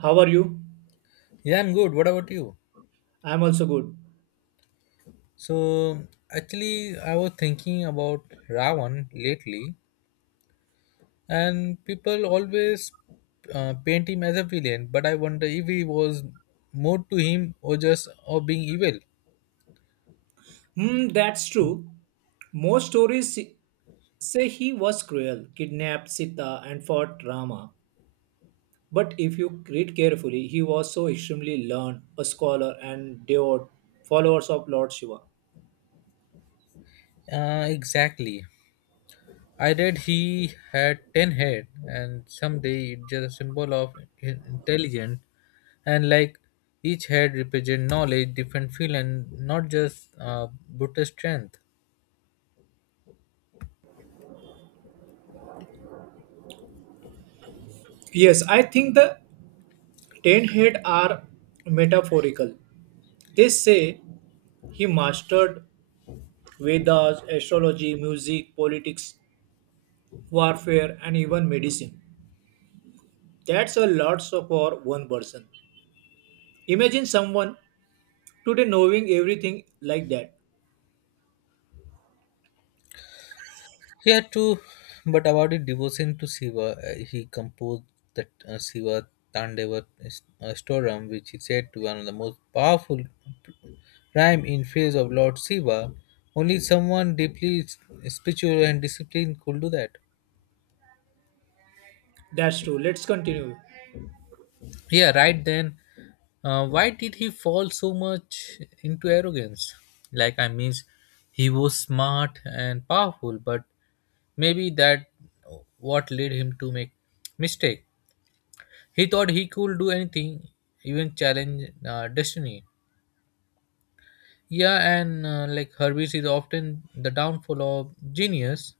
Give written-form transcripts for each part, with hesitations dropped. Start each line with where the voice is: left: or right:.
right: How are you?
left: Yeah, I'm good. What about you?
right: I'm also good.
left: So I was thinking about Ravan lately, and people always paint him as a villain, but I wonder if he was more to him or just of being evil.
right: Hmm, that's true. Most stories say he was cruel, kidnapped Sita, and fought Rama. But if you read carefully, he was so extremely learned, a scholar, and devout followers of Lord Shiva.
left: Exactly. I read he had 10 head, and someday it's just a symbol of intelligence, and each head represent knowledge, different field, and not just brutal strength.
right: Yes, I think the ten head are metaphorical. They say he mastered Vedas, astrology, music, politics, warfare, and even medicine. That's a lot so for one person. Imagine someone today knowing everything like that.
left: Yeah, too. But about the devotion to Shiva, he composed the Shiva Tandava Storam, which he said to be one of the most powerful rhyme in praise of Lord Shiva. Only someone deeply spiritual and disciplined could do that.
right: That's true. Let's continue.
left: Yeah, right then. Why did he fall so much into arrogance? I mean, he was smart and powerful, but maybe that what led him to make mistake. He thought he could do anything, even challenge destiny. Yeah, and like Hermes is often the downfall of genius,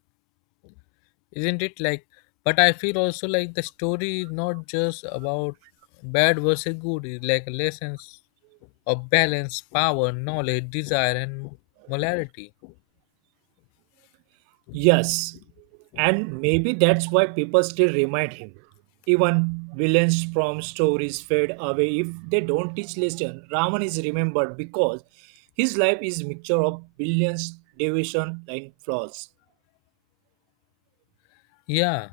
left: isn't it? Like, but I feel also like the story is not just about bad versus good. It's like lessons of balance, power, knowledge, desire, and morality.
right: Yes. And maybe that's why people still remind him. Even villains from stories fade away if they don't teach lesson. Raman is remembered because his life is mixture of brilliance, deviation, and flaws.
left: Yeah.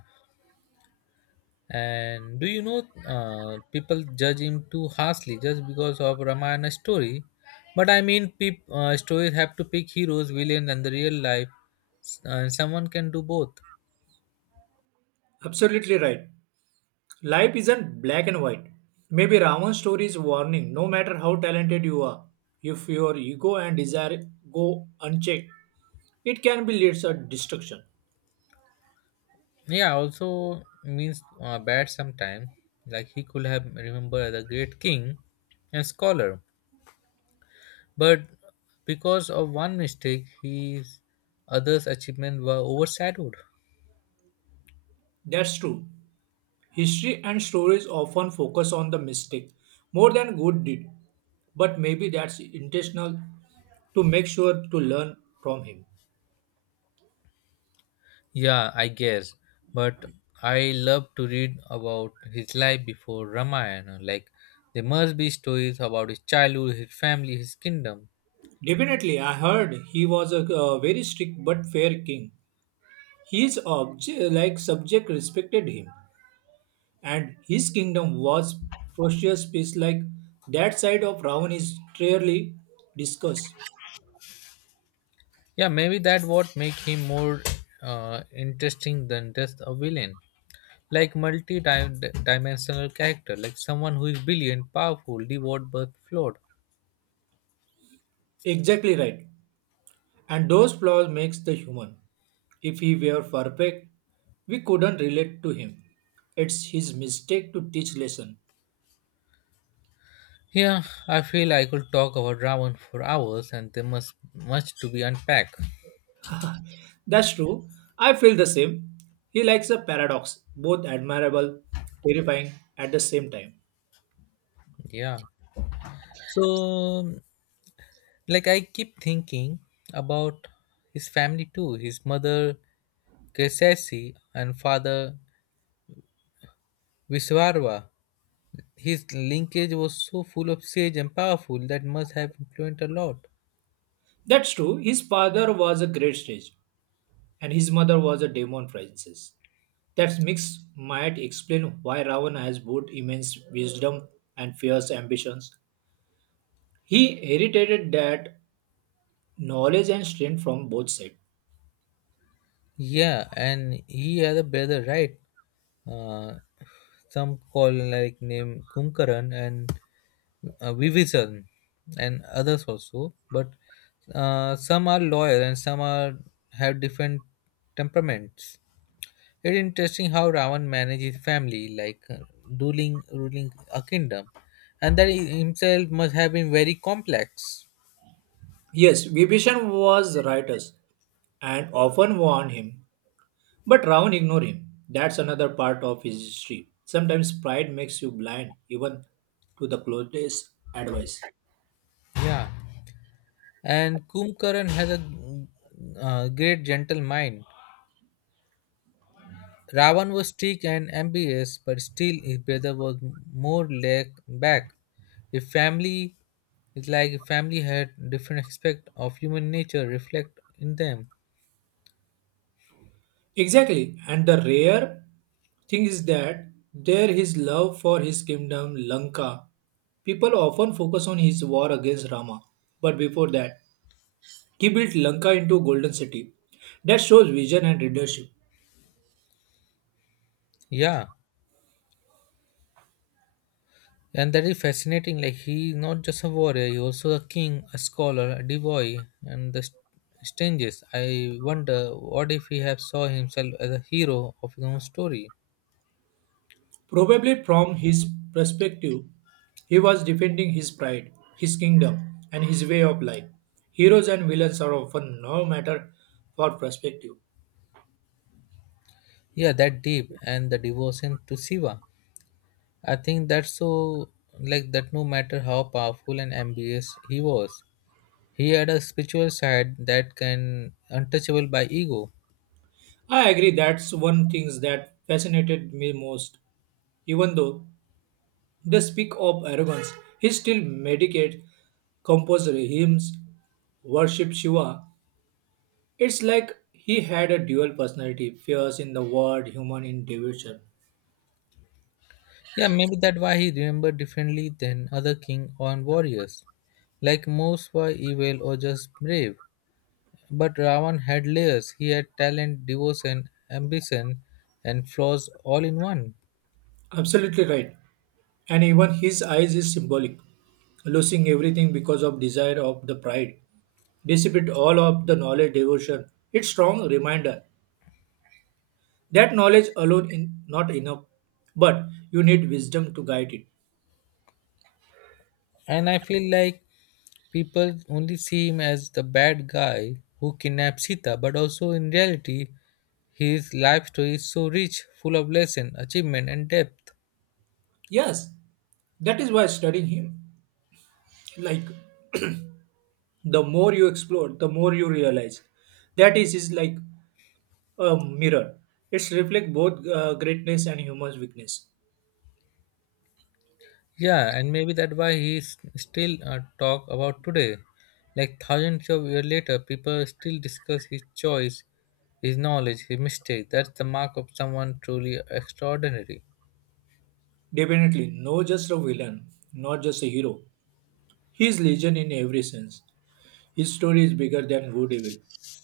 left: And do you know people judge him too harshly just because of Ramayana story? But I mean, stories have to pick heroes, villains, and the real life. And someone can do both.
right: Absolutely right. Life isn't black and white. Maybe Ravan's story is warning no matter how talented you are, if your ego and desire go unchecked, it can be leads to destruction.
left: Yeah, also means bad sometimes. Like he could have remembered as a great king and scholar, but because of one mistake, his others' achievements were overshadowed.
right: That's true. History and stories often focus on the mistake more than good deed, but maybe that's intentional to make sure to learn from him.
left: Yeah, I guess. But I love to read about his life before Ramayana. Like, there must be stories about his childhood, his family, his kingdom.
right: Definitely, I heard he was a, very strict but fair king. His like subject respected him and his kingdom was precious piece like that side of Ravan is rarely discussed.
left: Yeah, maybe that what make him more interesting than just a villain. Like multi-dimensional character, like someone who is brilliant, powerful, devout but flawed.
right: Exactly right. And those flaws makes the human. If he were perfect, we couldn't relate to him. It's his mistake to teach lesson.
left: Yeah, I feel I could talk about Ravan for hours, and there must much to be unpacked.
right: That's true. I feel the same. He likes a paradox, both admirable, terrifying at the same time.
left: Yeah. So like I keep thinking about his family too, his mother Kesasi and father Viswarva. His linkage was so full of sage and powerful that must have influenced a lot.
right: That's true. His father was a great stage, and his mother was a demon princess. That mix might explain why Ravana has both immense wisdom and fierce ambitions. He inherited that knowledge and strength from both sides.
left: Yeah, and he had a brother, right? Uh, some call like name Kumkaran and Vivisan and others also, but some are loyal and some are have different temperaments. It's interesting how Ravan manages family, like ruling a kingdom, and that he himself must have been very complex.
right: Yes, Vibhishan was righteous and often warned him, but Ravan ignored him. That's another part of his history. Sometimes pride makes you blind even to the closest advice.
left: Yeah, and Kumkaran has a great gentle mind. Ravan was strict and ambitious, but still his brother was more laid back. A family is like a family had different aspect of human nature reflect in them.
right: Exactly. And the rare thing is that there his love for his kingdom Lanka. People often focus on his war against Rama. But before that, he built Lanka into a golden city. That shows vision and leadership.
left: Yeah. And that is fascinating. Like he is not just a warrior, he also a king, a scholar, a devoy, and the strangest. I wonder what if he have saw himself as a hero of his own story.
right: Probably from his perspective, he was defending his pride, his kingdom, and his way of life. Heroes and villains are often no matter for perspective.
left: Yeah, that deep and the devotion to Shiva. I think that's so like that no matter how powerful and ambitious he was, he had a spiritual side that can untouchable by ego.
right: I agree that's one thing that fascinated me most. Even though they speak of arrogance. He still meditates, composes hymns, worships Shiva. It's like he had a dual personality, fierce in the world, human in devotion.
left: Yeah, maybe that why he remembered differently than other king or warriors. Like most were evil or just brave. But Ravan had layers. He had talent, devotion, ambition, and flaws all in one.
right: Absolutely right. And even his eyes is symbolic, losing everything because of desire of the pride. Dissipate all of the knowledge devotion. It's strong reminder that knowledge alone is not enough, but you need wisdom to guide it.
left: And I feel like people only see him as the bad guy who kidnapped Sita, but also in reality, his life story is so rich, full of lesson, achievement, and depth.
right: Yes, that is why studying him, like the more you explore the more you realize that is like a mirror it's reflect both greatness and human weakness.
left: Yeah, and maybe that why he still talk about today. Like thousands of years later, people still discuss his choice, his knowledge, his mistake. That's the mark of someone truly extraordinary.
right: Definitely no just a villain, not just a hero, he is legion in every sense. His story is bigger than good evil.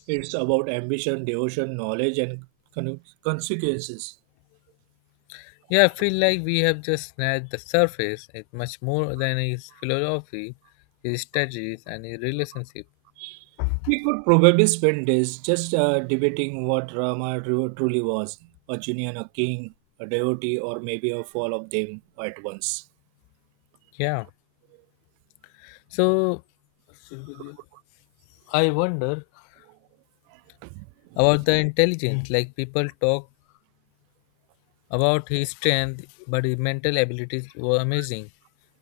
right: It's about ambition, devotion, knowledge, and consequences.
left: Yeah, I feel like we have just snatched the surface. It's much more than his philosophy, his strategies, and his relationship.
right: We could probably spend days just debating what rama truly was, a genie and a king, a devotee, or maybe a fall of them at once.
left: Yeah. So I wonder about the intelligence. Like people talk about his strength, but his mental abilities were amazing.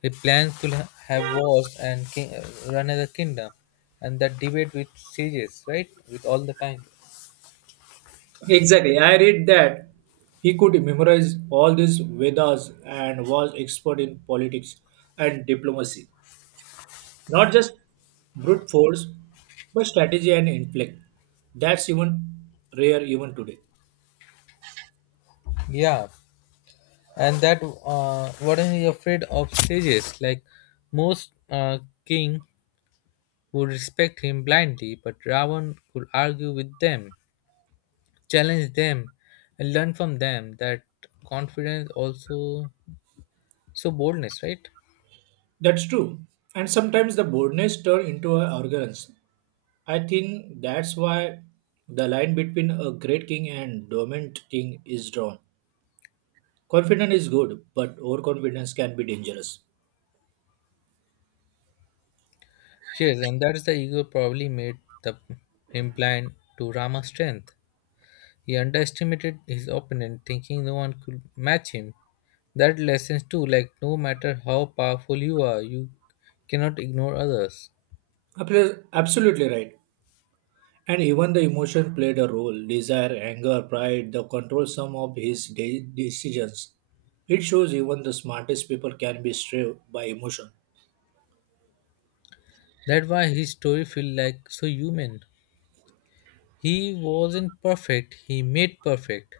left: He plans to have wars and run as a kingdom, and that debate with sages, right? With all the time.
right: Exactly. I read that he could memorize all these Vedas and was expert in politics and diplomacy. Not just brute force, but strategy and intellect. That's even rare even today.
left: Yeah, and that was he afraid of sages? Like most king would respect him blindly, but Ravan could argue with them, challenge them, and learn from them. That confidence also, so boldness, right?
right: That's true. And sometimes the boldness turn into an arrogance. I think that's why the line between a great king and dormant king is drawn. Confidence is good, but overconfidence can be dangerous.
left: Yes, and that's the ego probably made him blind to Rama's strength. He underestimated his opponent, thinking no one could match him. That lessons too, like no matter how powerful you are, you cannot ignore others.
right: Absolutely right. And even the emotion played a role desire, anger, pride, the control some of his decisions. It shows even the smartest people can be swayed by emotion.
left: That's why his story feels like so human. He wasn't perfect, he made perfect.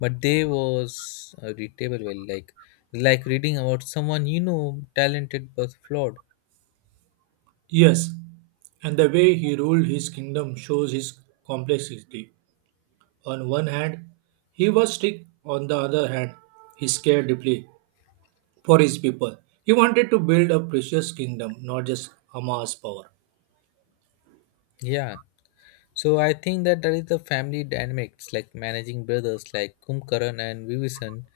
left: But they was readable well, like reading about someone you know, talented but flawed.
right: Yes, and the way he ruled his kingdom shows his complexity. On one hand, he was strict, on the other hand, he cared deeply for his people. He wanted to build a precious kingdom, not just Hamas power.
left: Yeah. So I think that that is the family dynamics, like managing brothers like Kumkaran and Vivisan,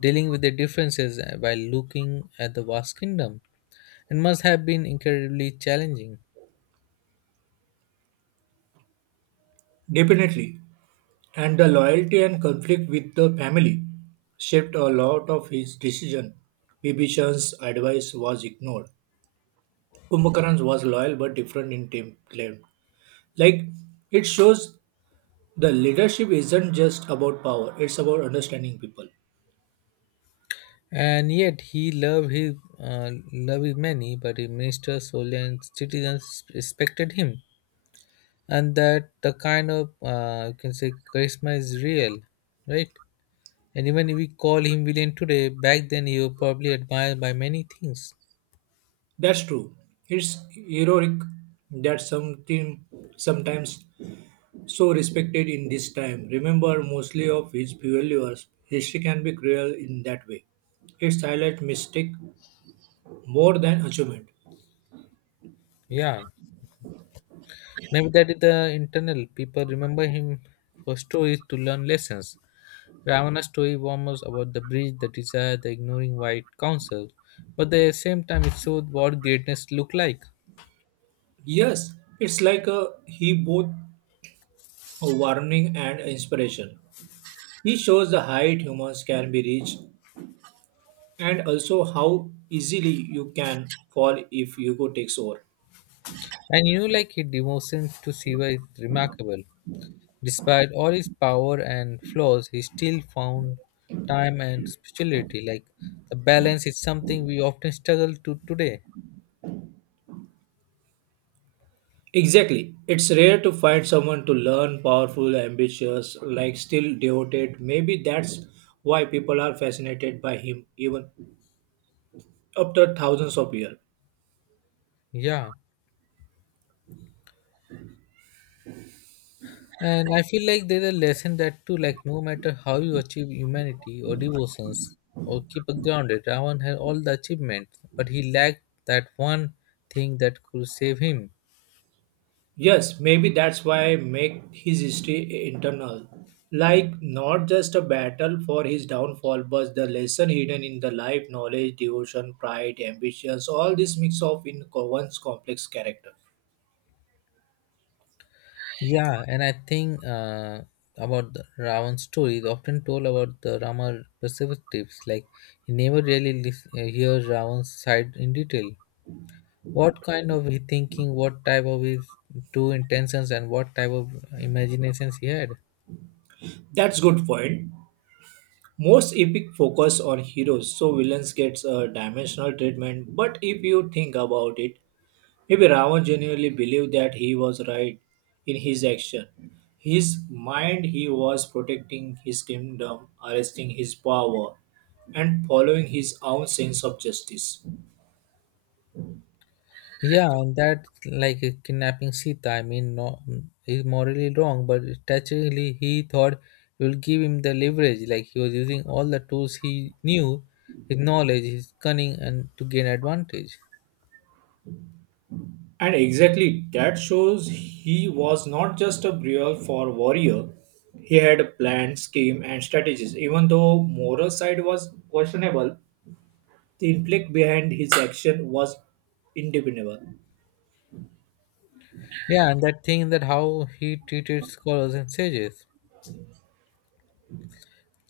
left: dealing with their differences while looking at the vast kingdom, and must have been incredibly challenging.
right: Definitely. And the loyalty and conflict with the family shaped a lot of his decision. Bibhishan's advice was ignored. Kumbhakaran was loyal but different in template. Like it shows the leadership isn't just about power, it's about understanding people.
left: And yet he loved his loved his many, but his ministers, soldiers, and citizens respected him, and that the kind of you can say charisma is real, right? And even if we call him villain today, back then he was probably admired by many things.
right: That's true. It's heroic that something sometimes so respected in this time. Remember mostly of his failures. History can be cruel in that way. Its highlight mistake more than achievement.
left: Yeah. Maybe that is the internal. People remember him for stories to learn lessons. Ravana's story warms about the breach, the desire, the ignoring white counsel. But at the same time, it showed what greatness looked like.
right: Yes, it's like a, he both a warning and inspiration. He shows the height humans can be reached and also how easily you can fall if Hugo takes over.
left: And you know, like his devotion to Shiva is remarkable. Despite all his power and flaws, he still found time and spirituality. Like the balance is something we often struggle to today.
right: Exactly. It's rare to find someone to learn, powerful, ambitious, like still devoted. Maybe that's why people are fascinated by him even after thousands of years.
left: Yeah. And I feel like there's a lesson that too, like no matter how you achieve humanity or devotions or keep it grounded, Ravan had all the achievements, but he lacked that one thing that could save him.
right: Yes, maybe that's why make his history internal. Like not just a battle for his downfall, but the lesson hidden in the life, knowledge, devotion, pride, ambitions, all this mix of in one's complex character.
left: Yeah, and I think about the Ravan's story is often told about the Rama perspectives. Like he never really hears Ravan's side in detail. What kind of he thinking? What type of his true intentions and what type of imaginations he had?
right: That's good point. Most epic focus on heroes, so villains gets a dimensional treatment. But if you think about it, maybe Ravan genuinely believed that he was right in his action. His mind he was protecting his kingdom, arresting his power, and following his own sense of justice.
left: Yeah, and that like kidnapping Sita, I mean, no, is morally wrong, but strategically he thought it will give him the leverage. Like he was using all the tools he knew, his knowledge, his cunning, and to gain advantage.
right: And exactly that shows he was not just a real for warrior. He had a plan, scheme, and strategies. Even though moral side was questionable, the intellect behind his action was independable.
left: Yeah, and that thing that how he treated scholars and sages.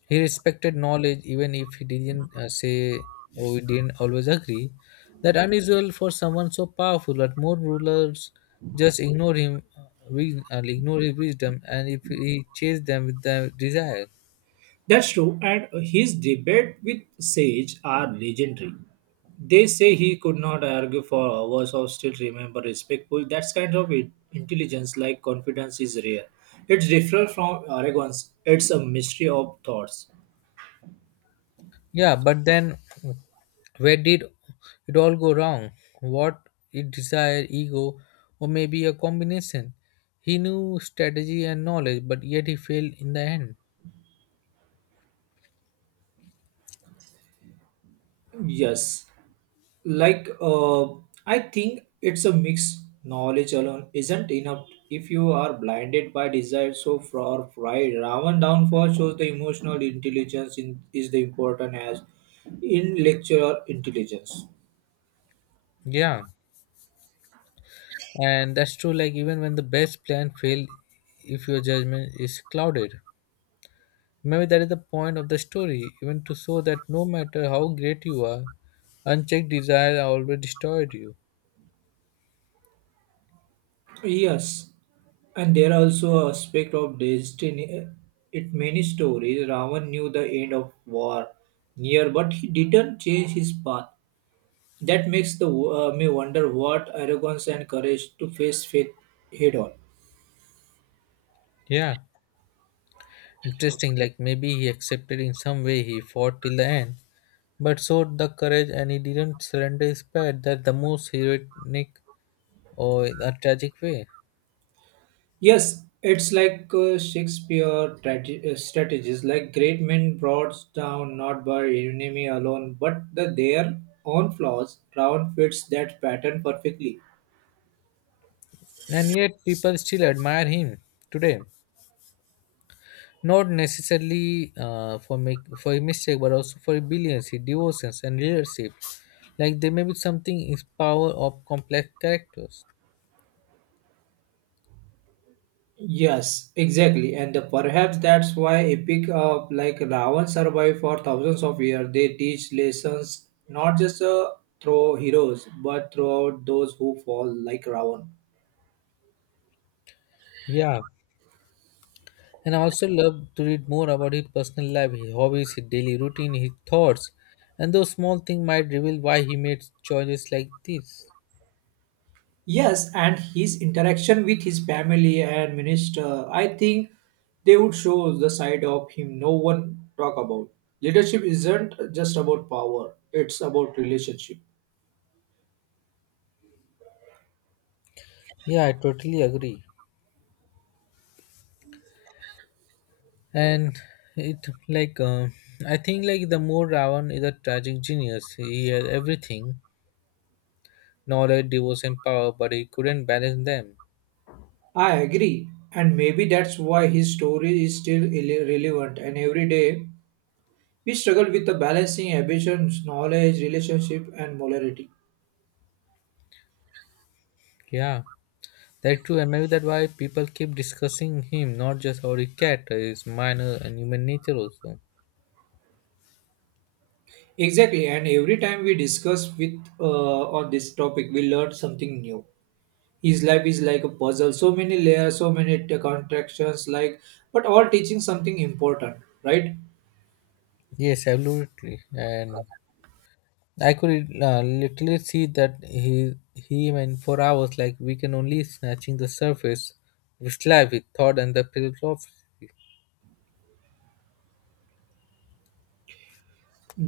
left: He respected knowledge even if he didn't say or we didn't always agree. That unusual for someone so powerful, but more rulers just ignore him, ignore his wisdom, and if he chased them with their desire.
right: That's true, and his debate with Sage are legendary. They say he could not argue for hours or still remember respectful. That's kind of intelligence, like confidence, is rare. It's different from arrogance. It's a mystery of thoughts.
left: Yeah, but then where did it all go wrong? What it desire, ego, or maybe a combination? He knew strategy and knowledge, but yet he failed in the end.
right: Yes, like uh, I think it's a mix. Knowledge alone isn't enough if you are blinded by desire so for pride. Ravan downfall shows the emotional intelligence in, is the important as intellectual intelligence.
left: Yeah. And that's true, like even when the best plan failed, if your judgment is clouded, maybe that is the point of the story, even to show that no matter how great you are, unchecked desire always destroyed you.
right: Yes, and there are also aspect of destiny in many stories. Ravan knew the end of war near, but he didn't change his path. That makes the me wonder what arrogance and courage to face faith head on.
left: Yeah, interesting. Like maybe he accepted in some way he fought till the end, but showed the courage and he didn't surrender his pride, that the most heroic or a tragic way.
right: Yes, it's like Shakespeare strategies, like great men brought down not by enemy alone, but the, their own flaws. Crown fits that pattern perfectly.
left: And yet people still admire him today, not necessarily for make for a mistake, but also for rebellion, devotions and leadership. Like there may be something is power of complex characters.
right: Yes, exactly, and perhaps that's why epic like Ravan survived for thousands of years. They teach lessons not just through heroes, but throughout those who fall like Ravan.
left: Yeah, and I also love to read more about his personal life, his hobbies, his daily routine, his thoughts, and those small things might reveal why he made choices like this.
right: Yes, and his interaction with his family and minister, I think they would show the side of him no one talk about. Leadership isn't just about power, it's about relationship.
left: Yeah, I totally agree. And it like I think like the more Ravan is a tragic genius, he has everything: knowledge, devotion, power, but he couldn't balance them.
right: I agree, and maybe that's why his story is still relevant and every day we struggle with the balancing ambitions, knowledge, relationship and morality.
left: Yeah, that's true, and maybe that's why people keep discussing him, not just how he cat, his minor and human nature also.
right: Exactly, and every time we discuss with uh, on this topic we learn something new. His life is like a puzzle, so many layers, so many contractions, like but all teaching something important, right?
left: Yes, absolutely, and I could literally see that he, him, and for hours, like we can only snatching the surface with life, with thought and the philosophy.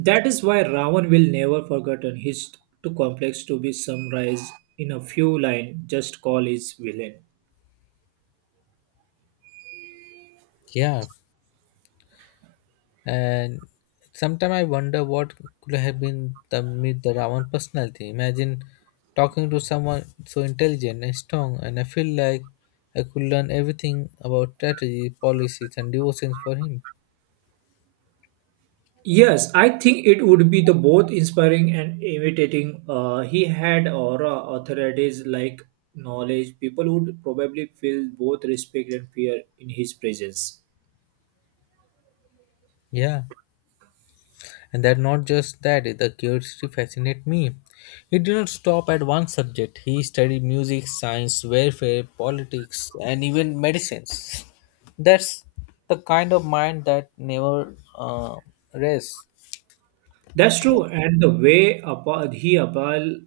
right: That is why Ravan will never forgotten. He's too complex to be summarized in a few lines. Just call his villain.
left: Yeah, and sometimes I wonder what could have been the meet the Ravan personality. Imagine talking to someone so intelligent and strong, and I feel like I could learn everything about strategy, policies, and devotions for him.
right: Yes, I think it would be the both inspiring and imitating. He had aura, authorities like knowledge. People would probably feel both respect and fear in his presence.
left: Yeah, and that not just that, the curiosity fascinated me. He did not stop at one subject. He studied music, science, warfare, politics, and even medicines. That's the kind of mind that never rests.
right: That's true, and the way he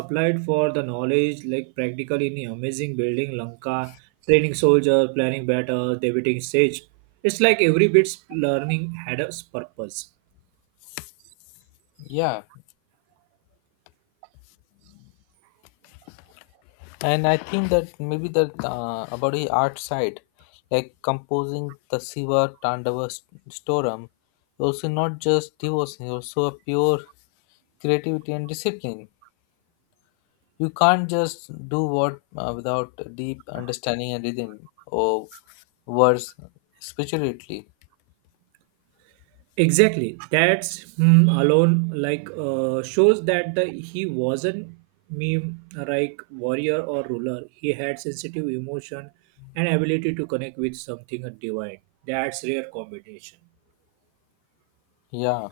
right: applied for the knowledge, like practically in the amazing building Lanka, training soldier, planning battle, debating sage. It's like every bit's learning had a purpose.
left: Yeah, and I think that maybe the about the art side, like composing the Siva Tandava Storum, also not just devotion, also a pure creativity and discipline. You can't just do what without deep understanding and rhythm or words spiritually.
right: Exactly, that's hmm, alone like shows that the he wasn't meme like warrior or ruler. He had sensitive emotion and ability to connect with something divine. That's rare combination.
left: Yeah,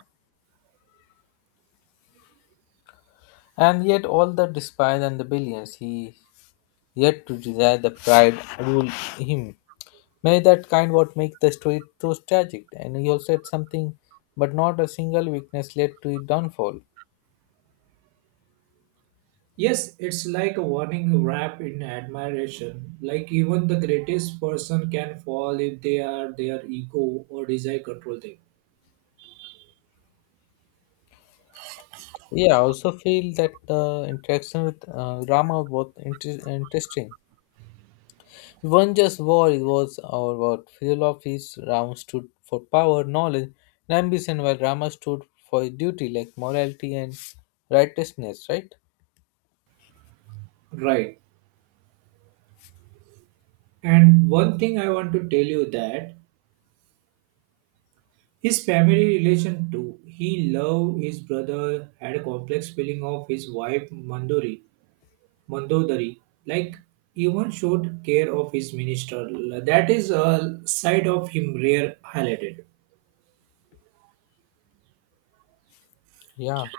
left: and yet all the despise and the billions he yet to desire the pride rule him. May that kind what make the story so tragic. And he also had something, but not a single weakness led to his downfall.
right: Yes, it's like a warning wrapped in admiration. Like even the greatest person can fall if they are their ego or desire control them.
left: Yeah, I also feel that the interaction with Rama was interesting. It wasn't just war, it was our what fuel of his Rama stood for power, knowledge, and ambition, while Rama stood for duty like morality and righteousness, right?
right: Right. And one thing I want to tell you that his family relation too. He loved his brother, had a complex feeling of his wife Mandodari. Like even showed care of his minister. That is a side of him rare highlighted.
left: Yeah.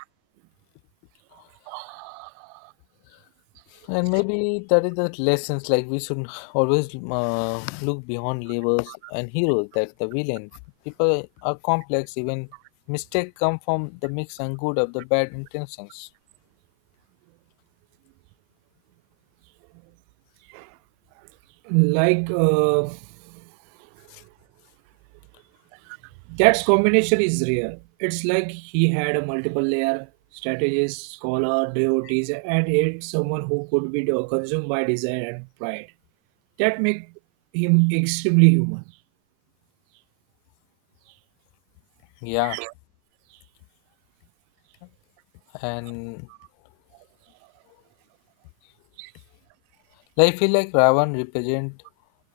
left: And maybe that is the lessons. Like we should always look beyond labels and heroes. That's the villain. People are complex. Even mistake come from the mix and good of the bad intentions.
right: Like uh, That's combination is rare. It's like he had a multiple layer strategist, scholar, devotees, and yet someone who could be consumed by desire and pride. That make him extremely human.
left: Yeah, and I feel like Ravan represent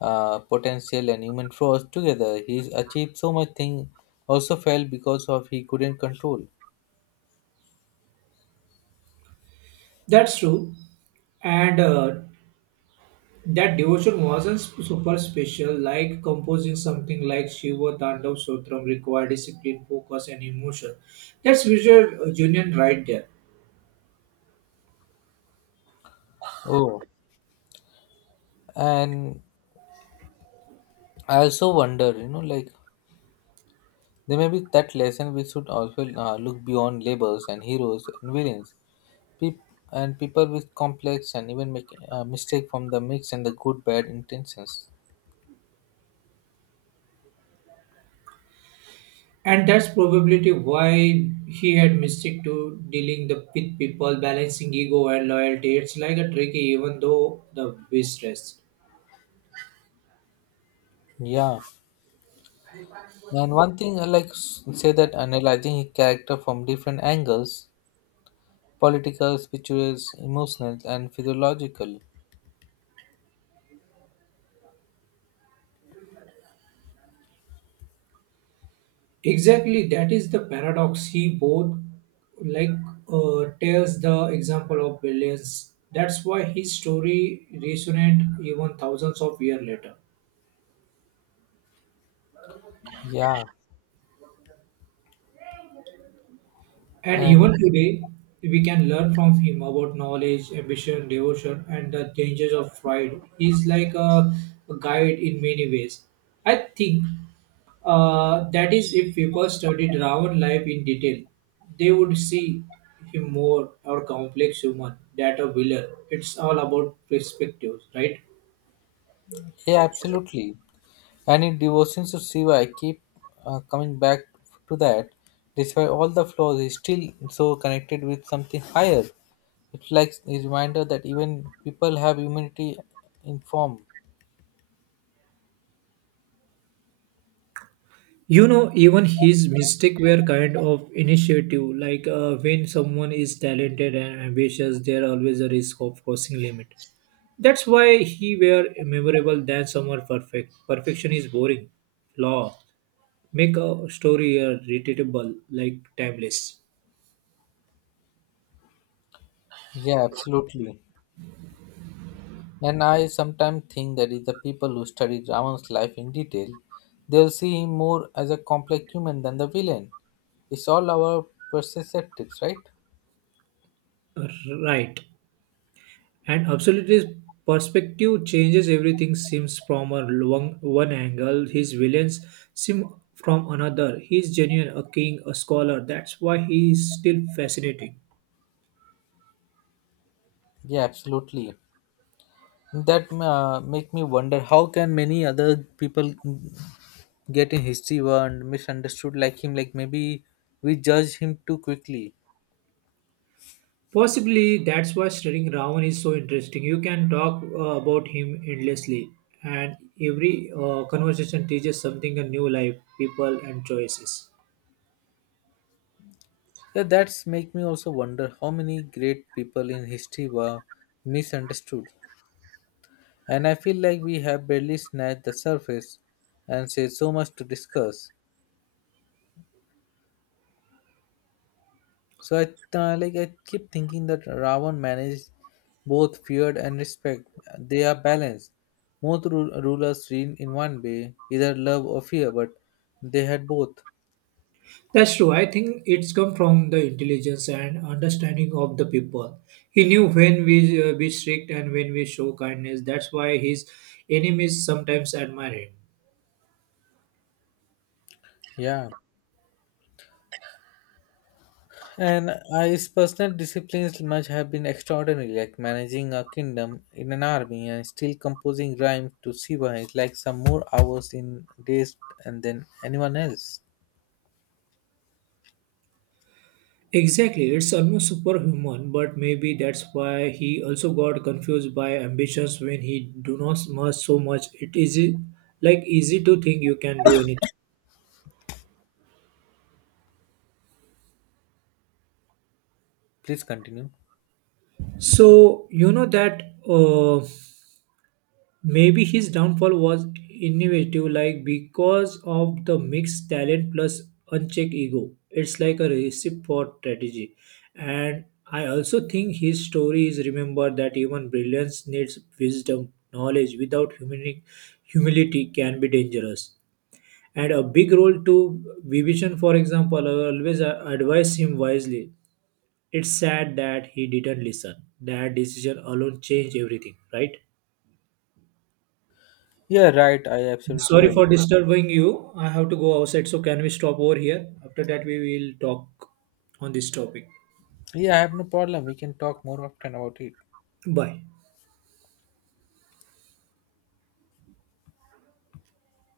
left: potential and human flaws together. He's achieved so much thing. Also failed because of he couldn't control.
right: That's true. And that devotion wasn't super special. Like composing something like Shiva Tandav Sotram required discipline, focus, and emotion. That's visual union right there.
left: Oh, and I also wonder, you know, like they may be that lesson we should also look beyond labels and heroes and villains, peop- and people with complex and even make mistake from the mix and the good bad intentions.
right: And that's probably why he had mystic to dealing the, with people, balancing ego and loyalty. It's like a tricky, even though the mistress.
left: Yeah, and one thing I like say that analyzing a character from different angles, political, spiritual, emotional, and physiological.
right: Exactly, that is the paradox. He both like tells the example of billions. That's why his story resonate even thousands of years later.
left: Yeah,
right: And
left: and
right: even today, we can learn from him about knowledge, ambition, devotion, and the dangers of pride. He's like a guide in many ways. I think that is if people studied Ravan life in detail, they would see him more or complex human that a villain. It's all about perspectives, right?
left: yeah, absolutely. And in devotions to Shiva, I keep coming back to that. Despite all the flaws, he's still so connected with something higher. It's like a reminder that even people have humanity in form.
right: You know, even his mistakes were kind of initiative. Like when someone is talented and ambitious, there always a risk of crossing limit. That's why he were memorable than someone perfect. Perfection is boring. Law make a story relatable, like timeless.
left: Yeah, absolutely. And I sometimes think that if the people who study Ravan's life in detail, they'll see him more as a complex human than the villain. It's all our perceptives, right?
right: Uh, Right. And absolutely, perspective changes everything. Seems from a long, one angle, his villains seem from another. He is genuine, a king, a scholar. That's why he is still fascinating.
left: Yeah, absolutely. That make me wonder how can many other people get in history were and misunderstood like him, like maybe we judge him too quickly.
right: Possibly that's why studying Ravan is so interesting. You can talk about him endlessly, and every conversation teaches something a new life, people, and choices.
left: Yeah, that's make me also wonder how many great people in history were misunderstood, and I feel like we have barely snatched the surface and say so much to discuss. So I like I keep thinking that Ravan managed both fear and respect. They are balanced. Most rulers reign in one way, either love or fear, but they had both.
right: That's true. I think it's come from the intelligence and understanding of the people. He knew when we be strict and when we show kindness. That's why his enemies sometimes admire him.
left: Yeah, and his personal disciplines must have been extraordinary, like managing a kingdom in an army and still composing rhymes to Shiva is like some more hours in days and than anyone else.
right: Exactly. It's almost superhuman, but maybe that's why he also got confused by ambitions when he do not much so much. It is like easy to think you can do anything.
left: Please continue.
right: So you know that. Uh, Maybe his downfall was innovative, like because of the mixed talent plus unchecked ego. It's like a recipe for strategy. And I also think his story is remembered that even brilliance needs wisdom, knowledge without humility can be dangerous. And a big role to Vibhishan, for example, I always advise him wisely. It's sad that he didn't listen. That decision alone changed everything, right?
left: Yeah, right. I absolutely
right: Sorry for
left: agree.
right: disturbing you. I have to go outside, so can we stop over here? After that, we will talk on this topic.
left: Yeah, I have no problem. We can talk more often about it.
right: Bye.